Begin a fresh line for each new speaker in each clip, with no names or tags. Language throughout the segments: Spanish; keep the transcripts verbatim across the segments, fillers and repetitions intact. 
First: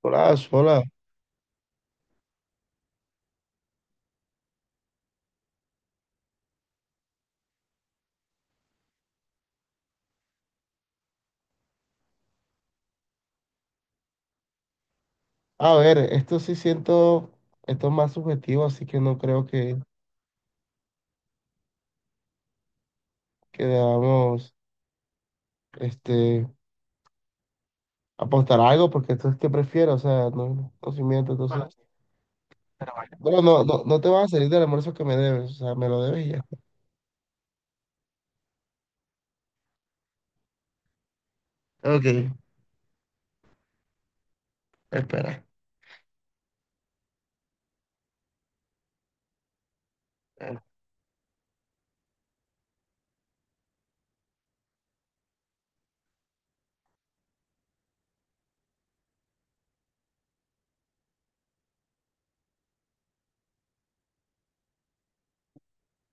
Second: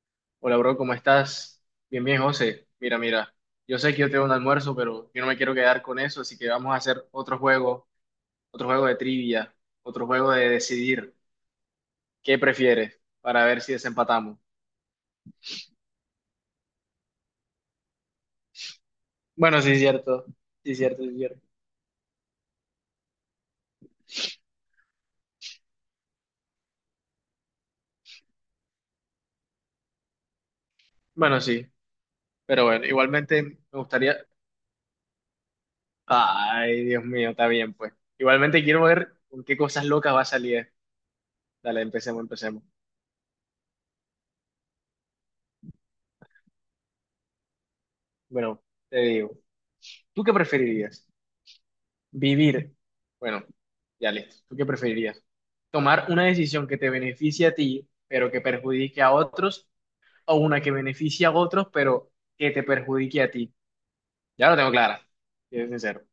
Hola,
Hola, bro,
hola.
¿cómo estás? Bien, bien, José. Mira, mira, yo sé que yo tengo un almuerzo, pero yo no me quiero quedar con eso, así que vamos a hacer otro juego, otro juego de trivia, otro juego de decidir qué prefieres para ver si desempatamos.
A ver, esto sí siento, esto es más subjetivo, así que no creo
Bueno, sí,
que,
es cierto, sí, es cierto, sí, es cierto.
que debamos este, apostar a algo, porque esto es que prefiero, o sea, no, no se miente,
Bueno, sí,
entonces.
pero bueno, igualmente
Bueno,
me
no, no, no te
gustaría...
vas a salir del almuerzo que me debes, o sea, me lo debes y ya.
Ay, Dios mío, está bien, pues. Igualmente quiero ver con qué cosas locas va a salir. Dale, empecemos,
Ok,
empecemos.
espera.
Bueno, te digo, ¿tú qué preferirías? Vivir. Bueno, ya listo. ¿Tú qué preferirías? ¿Tomar una decisión que te beneficie a ti, pero que perjudique a otros? ¿O una que beneficie a otros, pero que te perjudique a ti? Ya lo tengo clara, si es sincero.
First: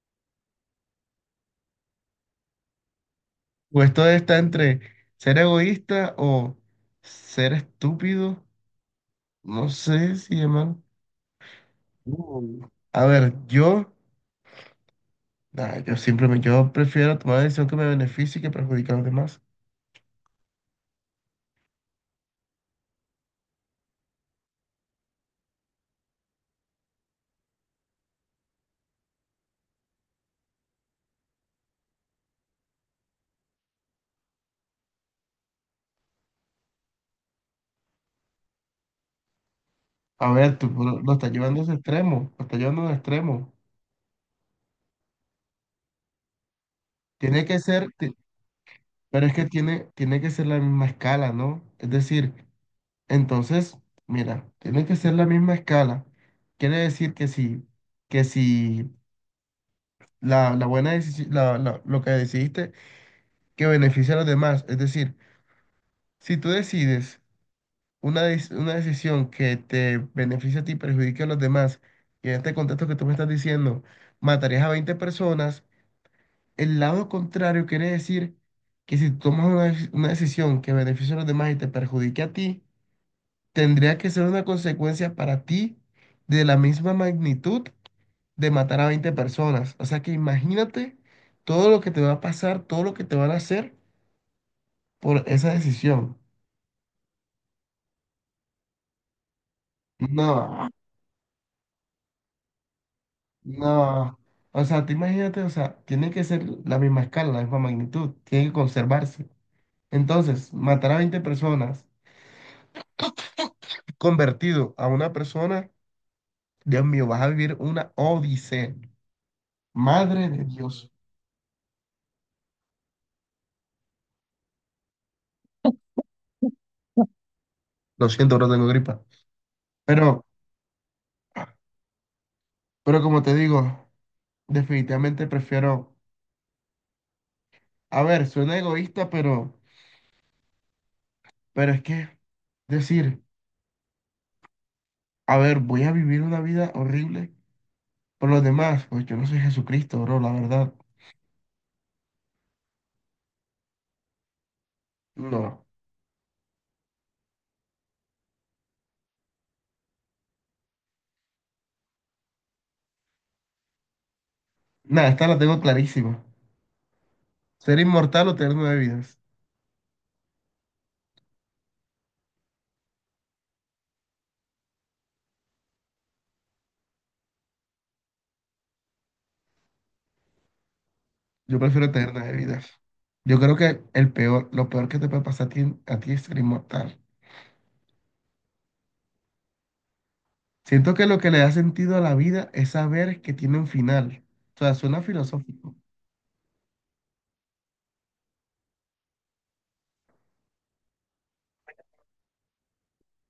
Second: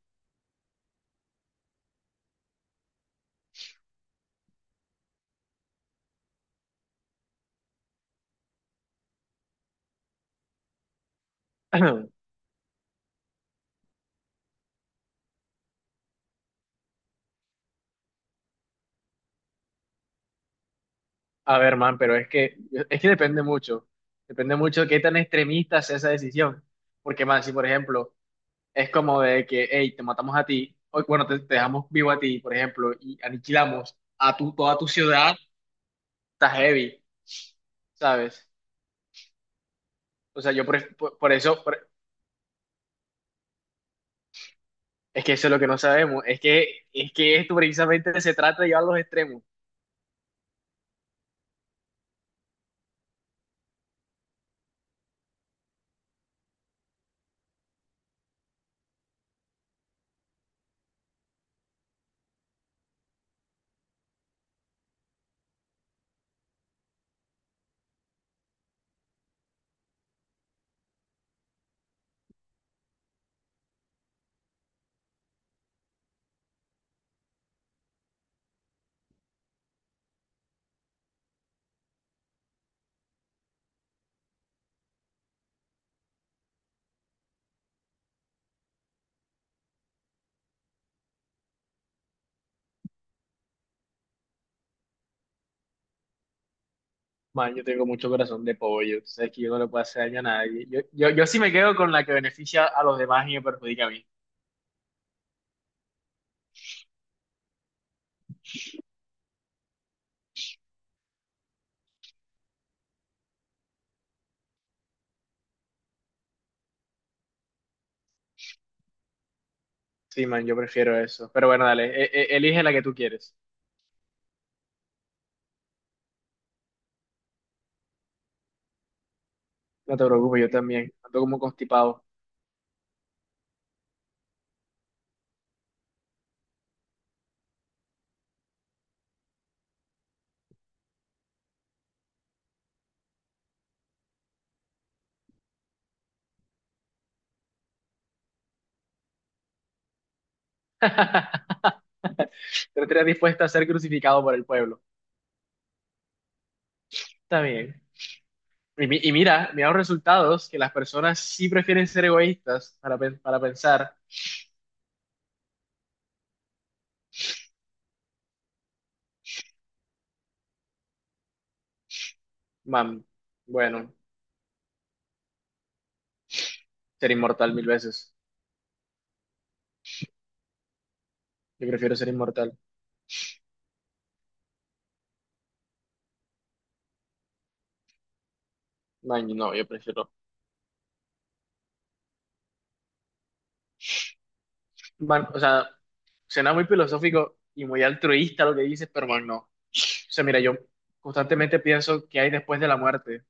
Pues esto está entre ser egoísta o ser estúpido, no sé si llaman. Mm. A ver, yo, nah, yo simplemente, yo prefiero tomar una decisión que me beneficie y que perjudique a los demás.
A ver, man, pero es que, es que depende mucho. Depende mucho de qué tan extremista sea esa decisión. Porque, man, si por ejemplo es como de que, hey, te matamos a ti, o bueno, te, te dejamos vivo a ti, por ejemplo, y aniquilamos a tu, toda tu ciudad, está heavy, ¿sabes?
A
O sea,
ver,
yo
tú
por,
lo, lo
por-
estás
por
llevando a
eso,
ese
por-
extremo, lo estás llevando a un extremo.
es que eso es lo que no sabemos, es que, es que
Tiene
esto
que ser, ti-
precisamente se trata de llevar a los
pero es
extremos.
que tiene, tiene que ser la misma escala, ¿no? Es decir, entonces, mira, tiene que ser la misma escala. Quiere decir que si, que si la, la buena decisión, la, la- lo que decidiste, que beneficia a los demás. Es decir, si tú decides una, des- una decisión que te beneficia a ti y perjudica a los demás, y en este contexto que tú me estás diciendo, matarías a veinte personas. El lado contrario quiere decir que si tomas una, dec- una decisión que beneficia a los demás y te perjudique a ti, tendría que ser una consecuencia para ti de la misma magnitud de matar a veinte personas. O sea que imagínate todo lo que te va a pasar, todo lo que te van a hacer por esa decisión.
Man, yo tengo mucho corazón de pollo, tú sabes que yo no le puedo hacer daño a nadie.
No,
Yo, yo, yo sí me quedo con la que beneficia a los demás y me perjudica a mí.
no. O sea, te imagínate, o sea, tiene que ser la misma escala, la misma magnitud, tiene que conservarse. Entonces, matar a veinte personas convertido a una persona, Dios mío, vas a vivir una odisea.
Sí,
Madre de
man, yo
Dios.
prefiero eso. Pero bueno, dale, e- e- elige la que tú quieres.
Lo siento, no tengo gripa.
No te
Pero,
preocupes, yo también. Ando como constipado.
pero como te digo, definitivamente prefiero. A ver, suena egoísta, pero, pero es que decir, a ver, voy a vivir una vida horrible por los demás. Pues yo no soy Jesucristo, bro, la verdad.
Pero estaría dispuesta a ser crucificado por el pueblo.
No.
Está bien. Y, mi- y mira, mira los resultados, que las personas sí prefieren ser egoístas para, pen- para pensar,
Nada, esta la tengo clarísima. Ser inmortal o tener nueve vidas.
man, bueno. Ser inmortal mil veces.
Yo
Yo
prefiero
prefiero ser
tener nueve
inmortal.
vidas. Yo creo que el peor, lo peor que te puede pasar a ti, a ti es ser inmortal.
No, no, yo prefiero.
Siento que lo que le da sentido a la vida es saber que tiene un final. O sea, suena
Man, o sea,
filosófico.
suena muy filosófico y muy altruista lo que dices, pero man, no. O sea, mira, yo constantemente pienso qué hay después de la muerte.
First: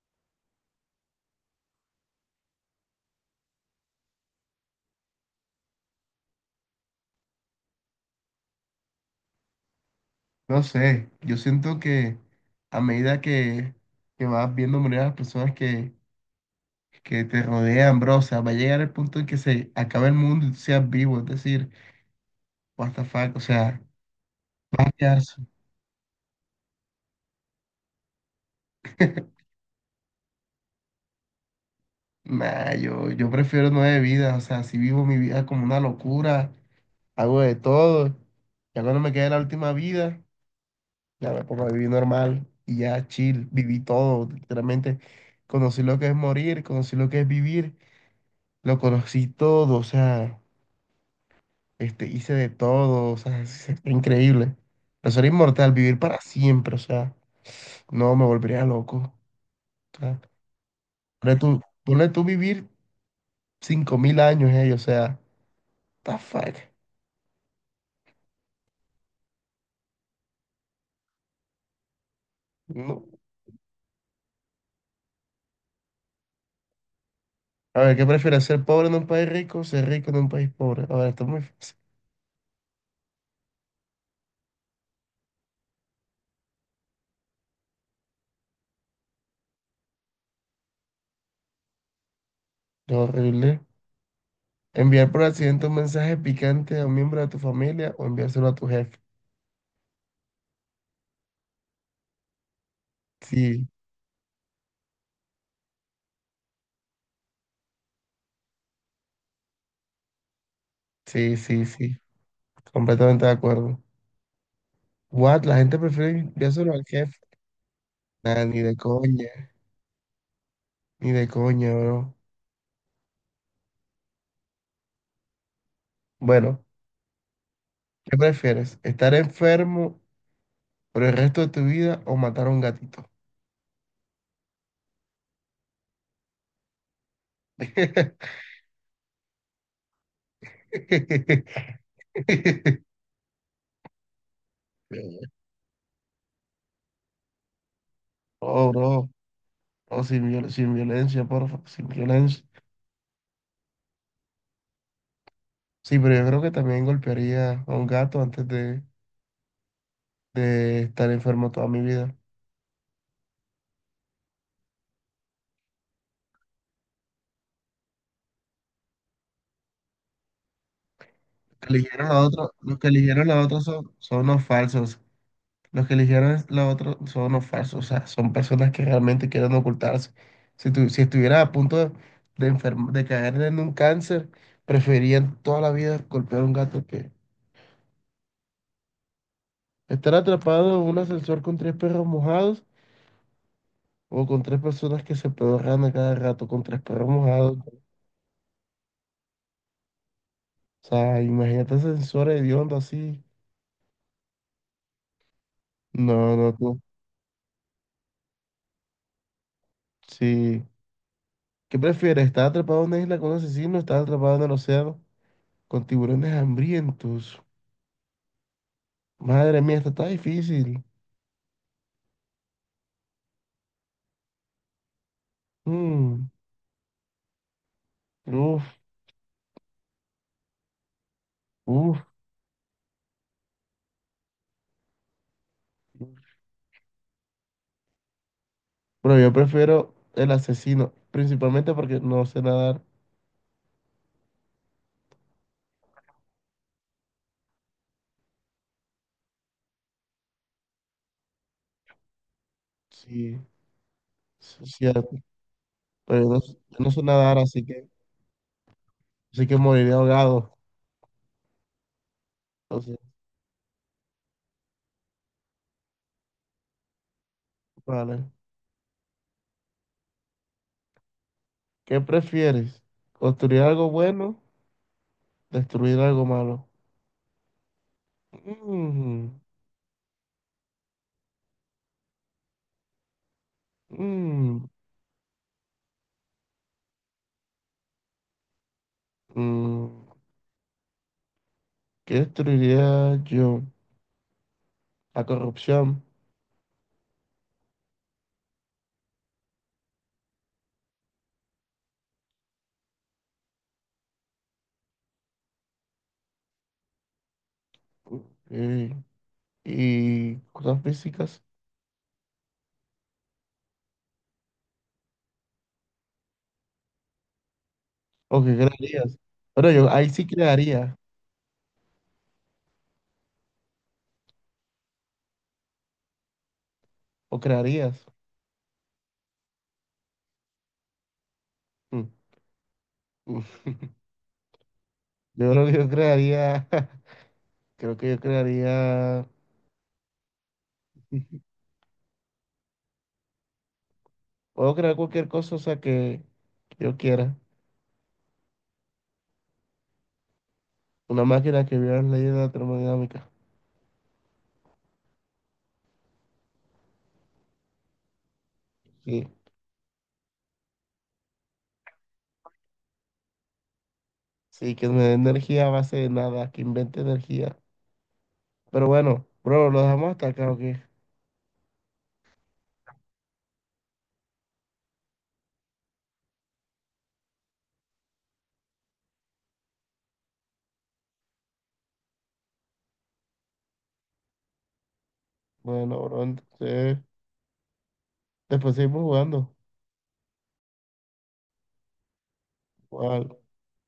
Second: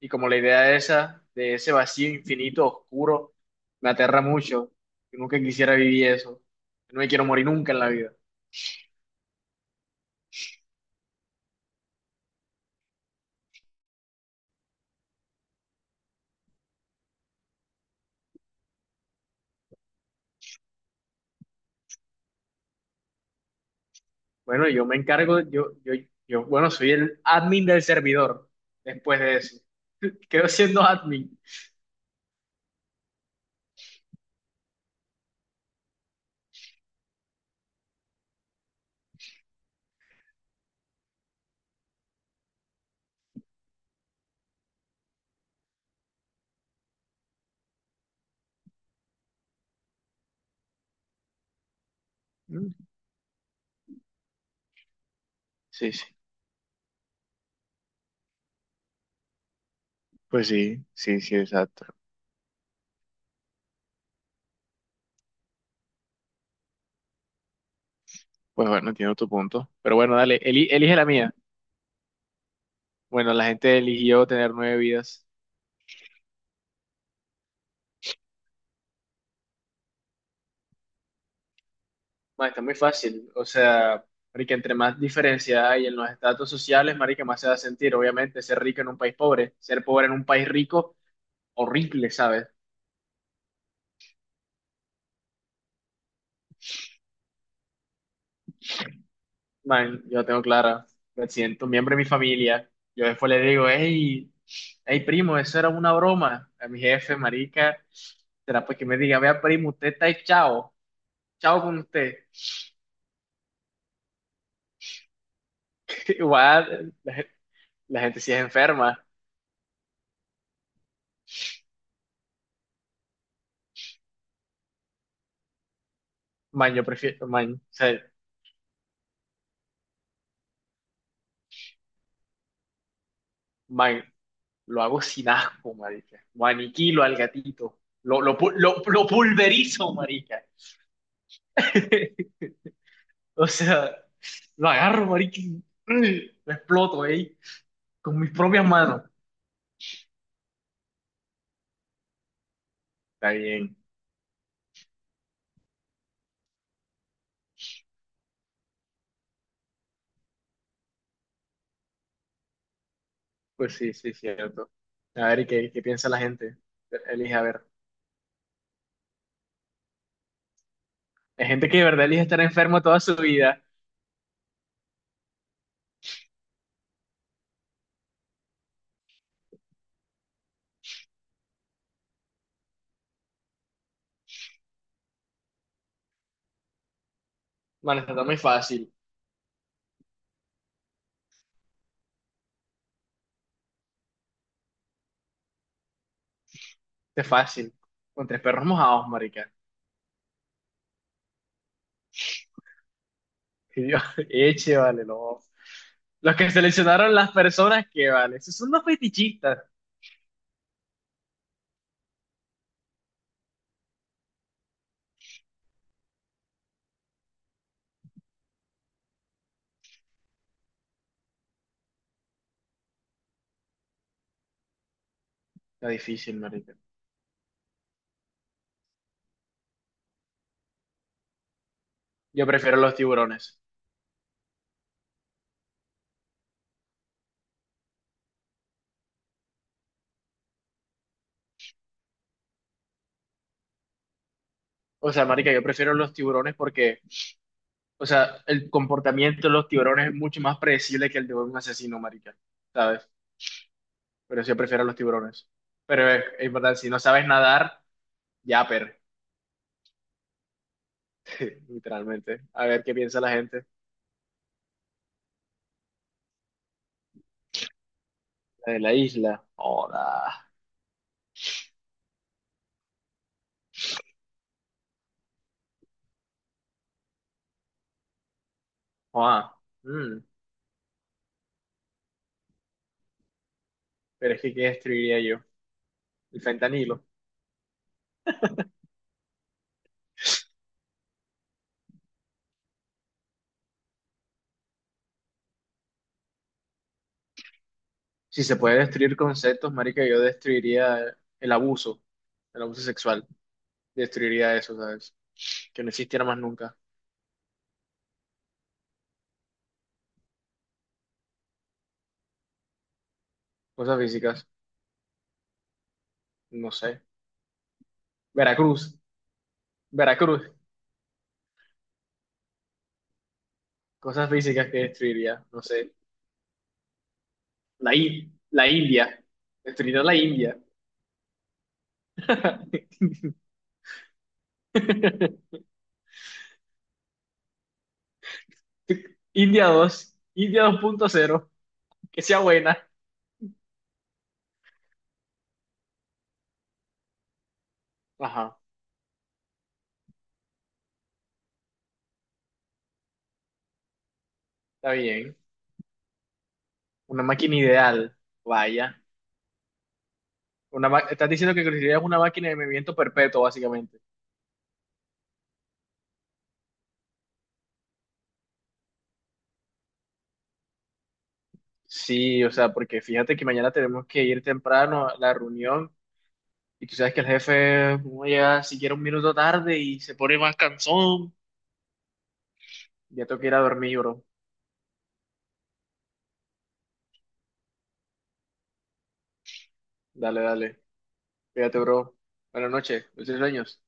Y como la idea esa, de ese vacío infinito, oscuro, me aterra mucho. Yo nunca quisiera vivir eso. No me quiero morir nunca en la vida.
No sé, yo siento que a medida que, que vas viendo morir a las personas que, que te rodean, bro, o sea, va a llegar el punto en que se acabe el mundo y tú seas vivo. Es decir, what the fuck, o sea,
Bueno,
vas
yo
a
me
quedar
encargo,
so-
yo, yo, yo, bueno, soy el admin del servidor después de eso. Quedo siendo admin.
nah, yo, yo prefiero nueve vidas, o sea, si vivo mi vida como una locura, hago de todo, ya cuando me quede la última vida. Ya me pongo a vivir normal y ya chill, viví todo, literalmente. Conocí lo que es morir, conocí lo que es vivir, lo conocí todo, o sea, este, hice de
Mm.
todo, o sea, es- es increíble. Pero ser inmortal,
Sí,
vivir
sí.
para siempre, o sea, no me volvería loco. O sea,
Pues sí, sí, sí,
ponle tú,
exacto.
ponle tú vivir cinco mil años, eh, o sea, what the fuck.
Pues bueno, entiendo tu punto. Pero bueno, dale, eli- elige la mía.
No.
Bueno, la gente eligió tener nueve vidas.
A ver, ¿qué prefieres, ser pobre en un país rico o ser rico en un país pobre? A ver, esto es muy fácil.
Ma, está muy fácil. O sea, marica, entre más diferencia hay en los estatus sociales, marica, más se va a sentir. Obviamente, ser rico en un país pobre, ser pobre en un país rico, horrible, ¿sabes?
Es horrible. Enviar por accidente un mensaje picante a un miembro de tu familia o enviárselo a tu jefe.
Man, yo la tengo clara. Me siento un miembro de mi familia. Yo después le digo,
Sí,
hey, hey, primo, eso era una broma. A mi jefe, marica, será pues que me diga, vea, primo, usted está ahí, chao.
sí,
Chao
sí,
con
sí.
usted.
Completamente de acuerdo. What? La gente prefiere enviárselo al
Igual, la,
jefe.
gen- la gente sí es
Nah, ni de
enferma.
coña, ni de coña, bro. Bueno,
Man, yo prefiero, man, o sea,
¿qué prefieres? ¿Estar enfermo por el resto de tu vida o matar a un gatito?
man, lo hago sin asco, marica. Lo aniquilo al gatito. Lo, lo, pu- lo, lo pulverizo, marica. O sea, lo agarro, marica, y mm, lo exploto, eh con mis propias
Oh,
manos.
bro. Oh, sin viol- sin violencia, porfa, sin violencia.
Está bien.
Sí, pero yo creo que también golpearía a un gato antes de, de estar enfermo toda mi vida.
Pues sí, sí, cierto. A ver, ¿y qué, qué piensa la gente? Elige, a ver. Hay
Que
gente que de verdad
eligieron la
elige estar
otra, los
enfermo
que
toda su
eligieron la otra
vida.
son, son unos falsos. Los que eligieron la otra son unos falsos. O sea, son personas que realmente quieren ocultarse. Si, tu- si estuvieras a punto de, de, enferm- de caer en un cáncer, preferían toda la vida golpear a un gato que
Man, está muy fácil.
estar atrapado en un ascensor con tres perros mojados o con tres personas que se pedorran a cada rato con tres perros
Está
mojados.
fácil. Con tres perros mojados, marica.
O sea, imagínate ascensores hediondos así.
Y yo, eche, vale, no. Los
No,
que
no, tú.
seleccionaron las personas que, vale, esos son los fetichistas.
Sí. ¿Qué prefieres? ¿Estar atrapado en una isla con un asesino o estar atrapado en el océano con tiburones hambrientos? Madre mía, esto está difícil.
Está
Mm,
difícil, marica.
uf, uf.
Yo prefiero los tiburones.
Pero yo prefiero el asesino, principalmente porque no sé nadar.
O sea, marica, yo prefiero los tiburones porque, o sea, el comportamiento de los tiburones es mucho más predecible que el de un asesino, marica, ¿sabes?
Sí,
Pero sí, yo
sí, es
prefiero los
cierto.
tiburones. Pero
Pero
eh,
yo no,
es verdad,
yo
si
no
no
sé
sabes
nadar, así
nadar,
que,
ya, per,
así que moriré ahogado.
literalmente. A ver qué
Entonces,
piensa la gente.
vale.
La de la isla. Hola.
¿Qué prefieres? ¿Construir algo bueno? ¿Destruir algo malo? Mm,
Ah, mm. Pero es que, ¿qué
mm,
destruiría yo? El fentanilo.
mm. ¿Qué destruiría yo? La corrupción,
Si se puede destruir conceptos, marica, yo destruiría el abuso, el abuso sexual. Destruiría eso, ¿sabes? Que no existiera más nunca.
eh, y cosas físicas.
Cosas físicas, no sé.
¿O qué
Veracruz,
crearías? Bueno, yo ahí sí
Veracruz.
crearía.
Cosas físicas que destruiría, no sé.
¿O
La,
crearías?
I- la India. Destruiría la India.
Mm, mm. Yo creo que yo crearía, creo que yo crearía,
India dos India dos punto cero que sea buena.
puedo crear cualquier cosa, o sea, que yo quiera.
Ajá,
Una máquina que viola las leyes de la termodinámica.
está bien. Una máquina ideal, vaya.
Sí,
Una ma- estás diciendo que construirías una máquina de movimiento perpetuo, básicamente.
sí, que me dé energía a base de nada, que invente energía. Pero bueno, bro, lo dejamos hasta acá, ¿o qué?
Sí, o sea, porque fíjate que mañana tenemos que ir temprano a la reunión y tú sabes que el jefe uno llega siquiera un minuto tarde y se pone más cansón. Ya tengo que ir a dormir, bro.
Bueno, bro, entonces, después seguimos jugando.
Dale, dale. Cuídate, bro. Buenas noches. Dulces
Cuatro
sueños.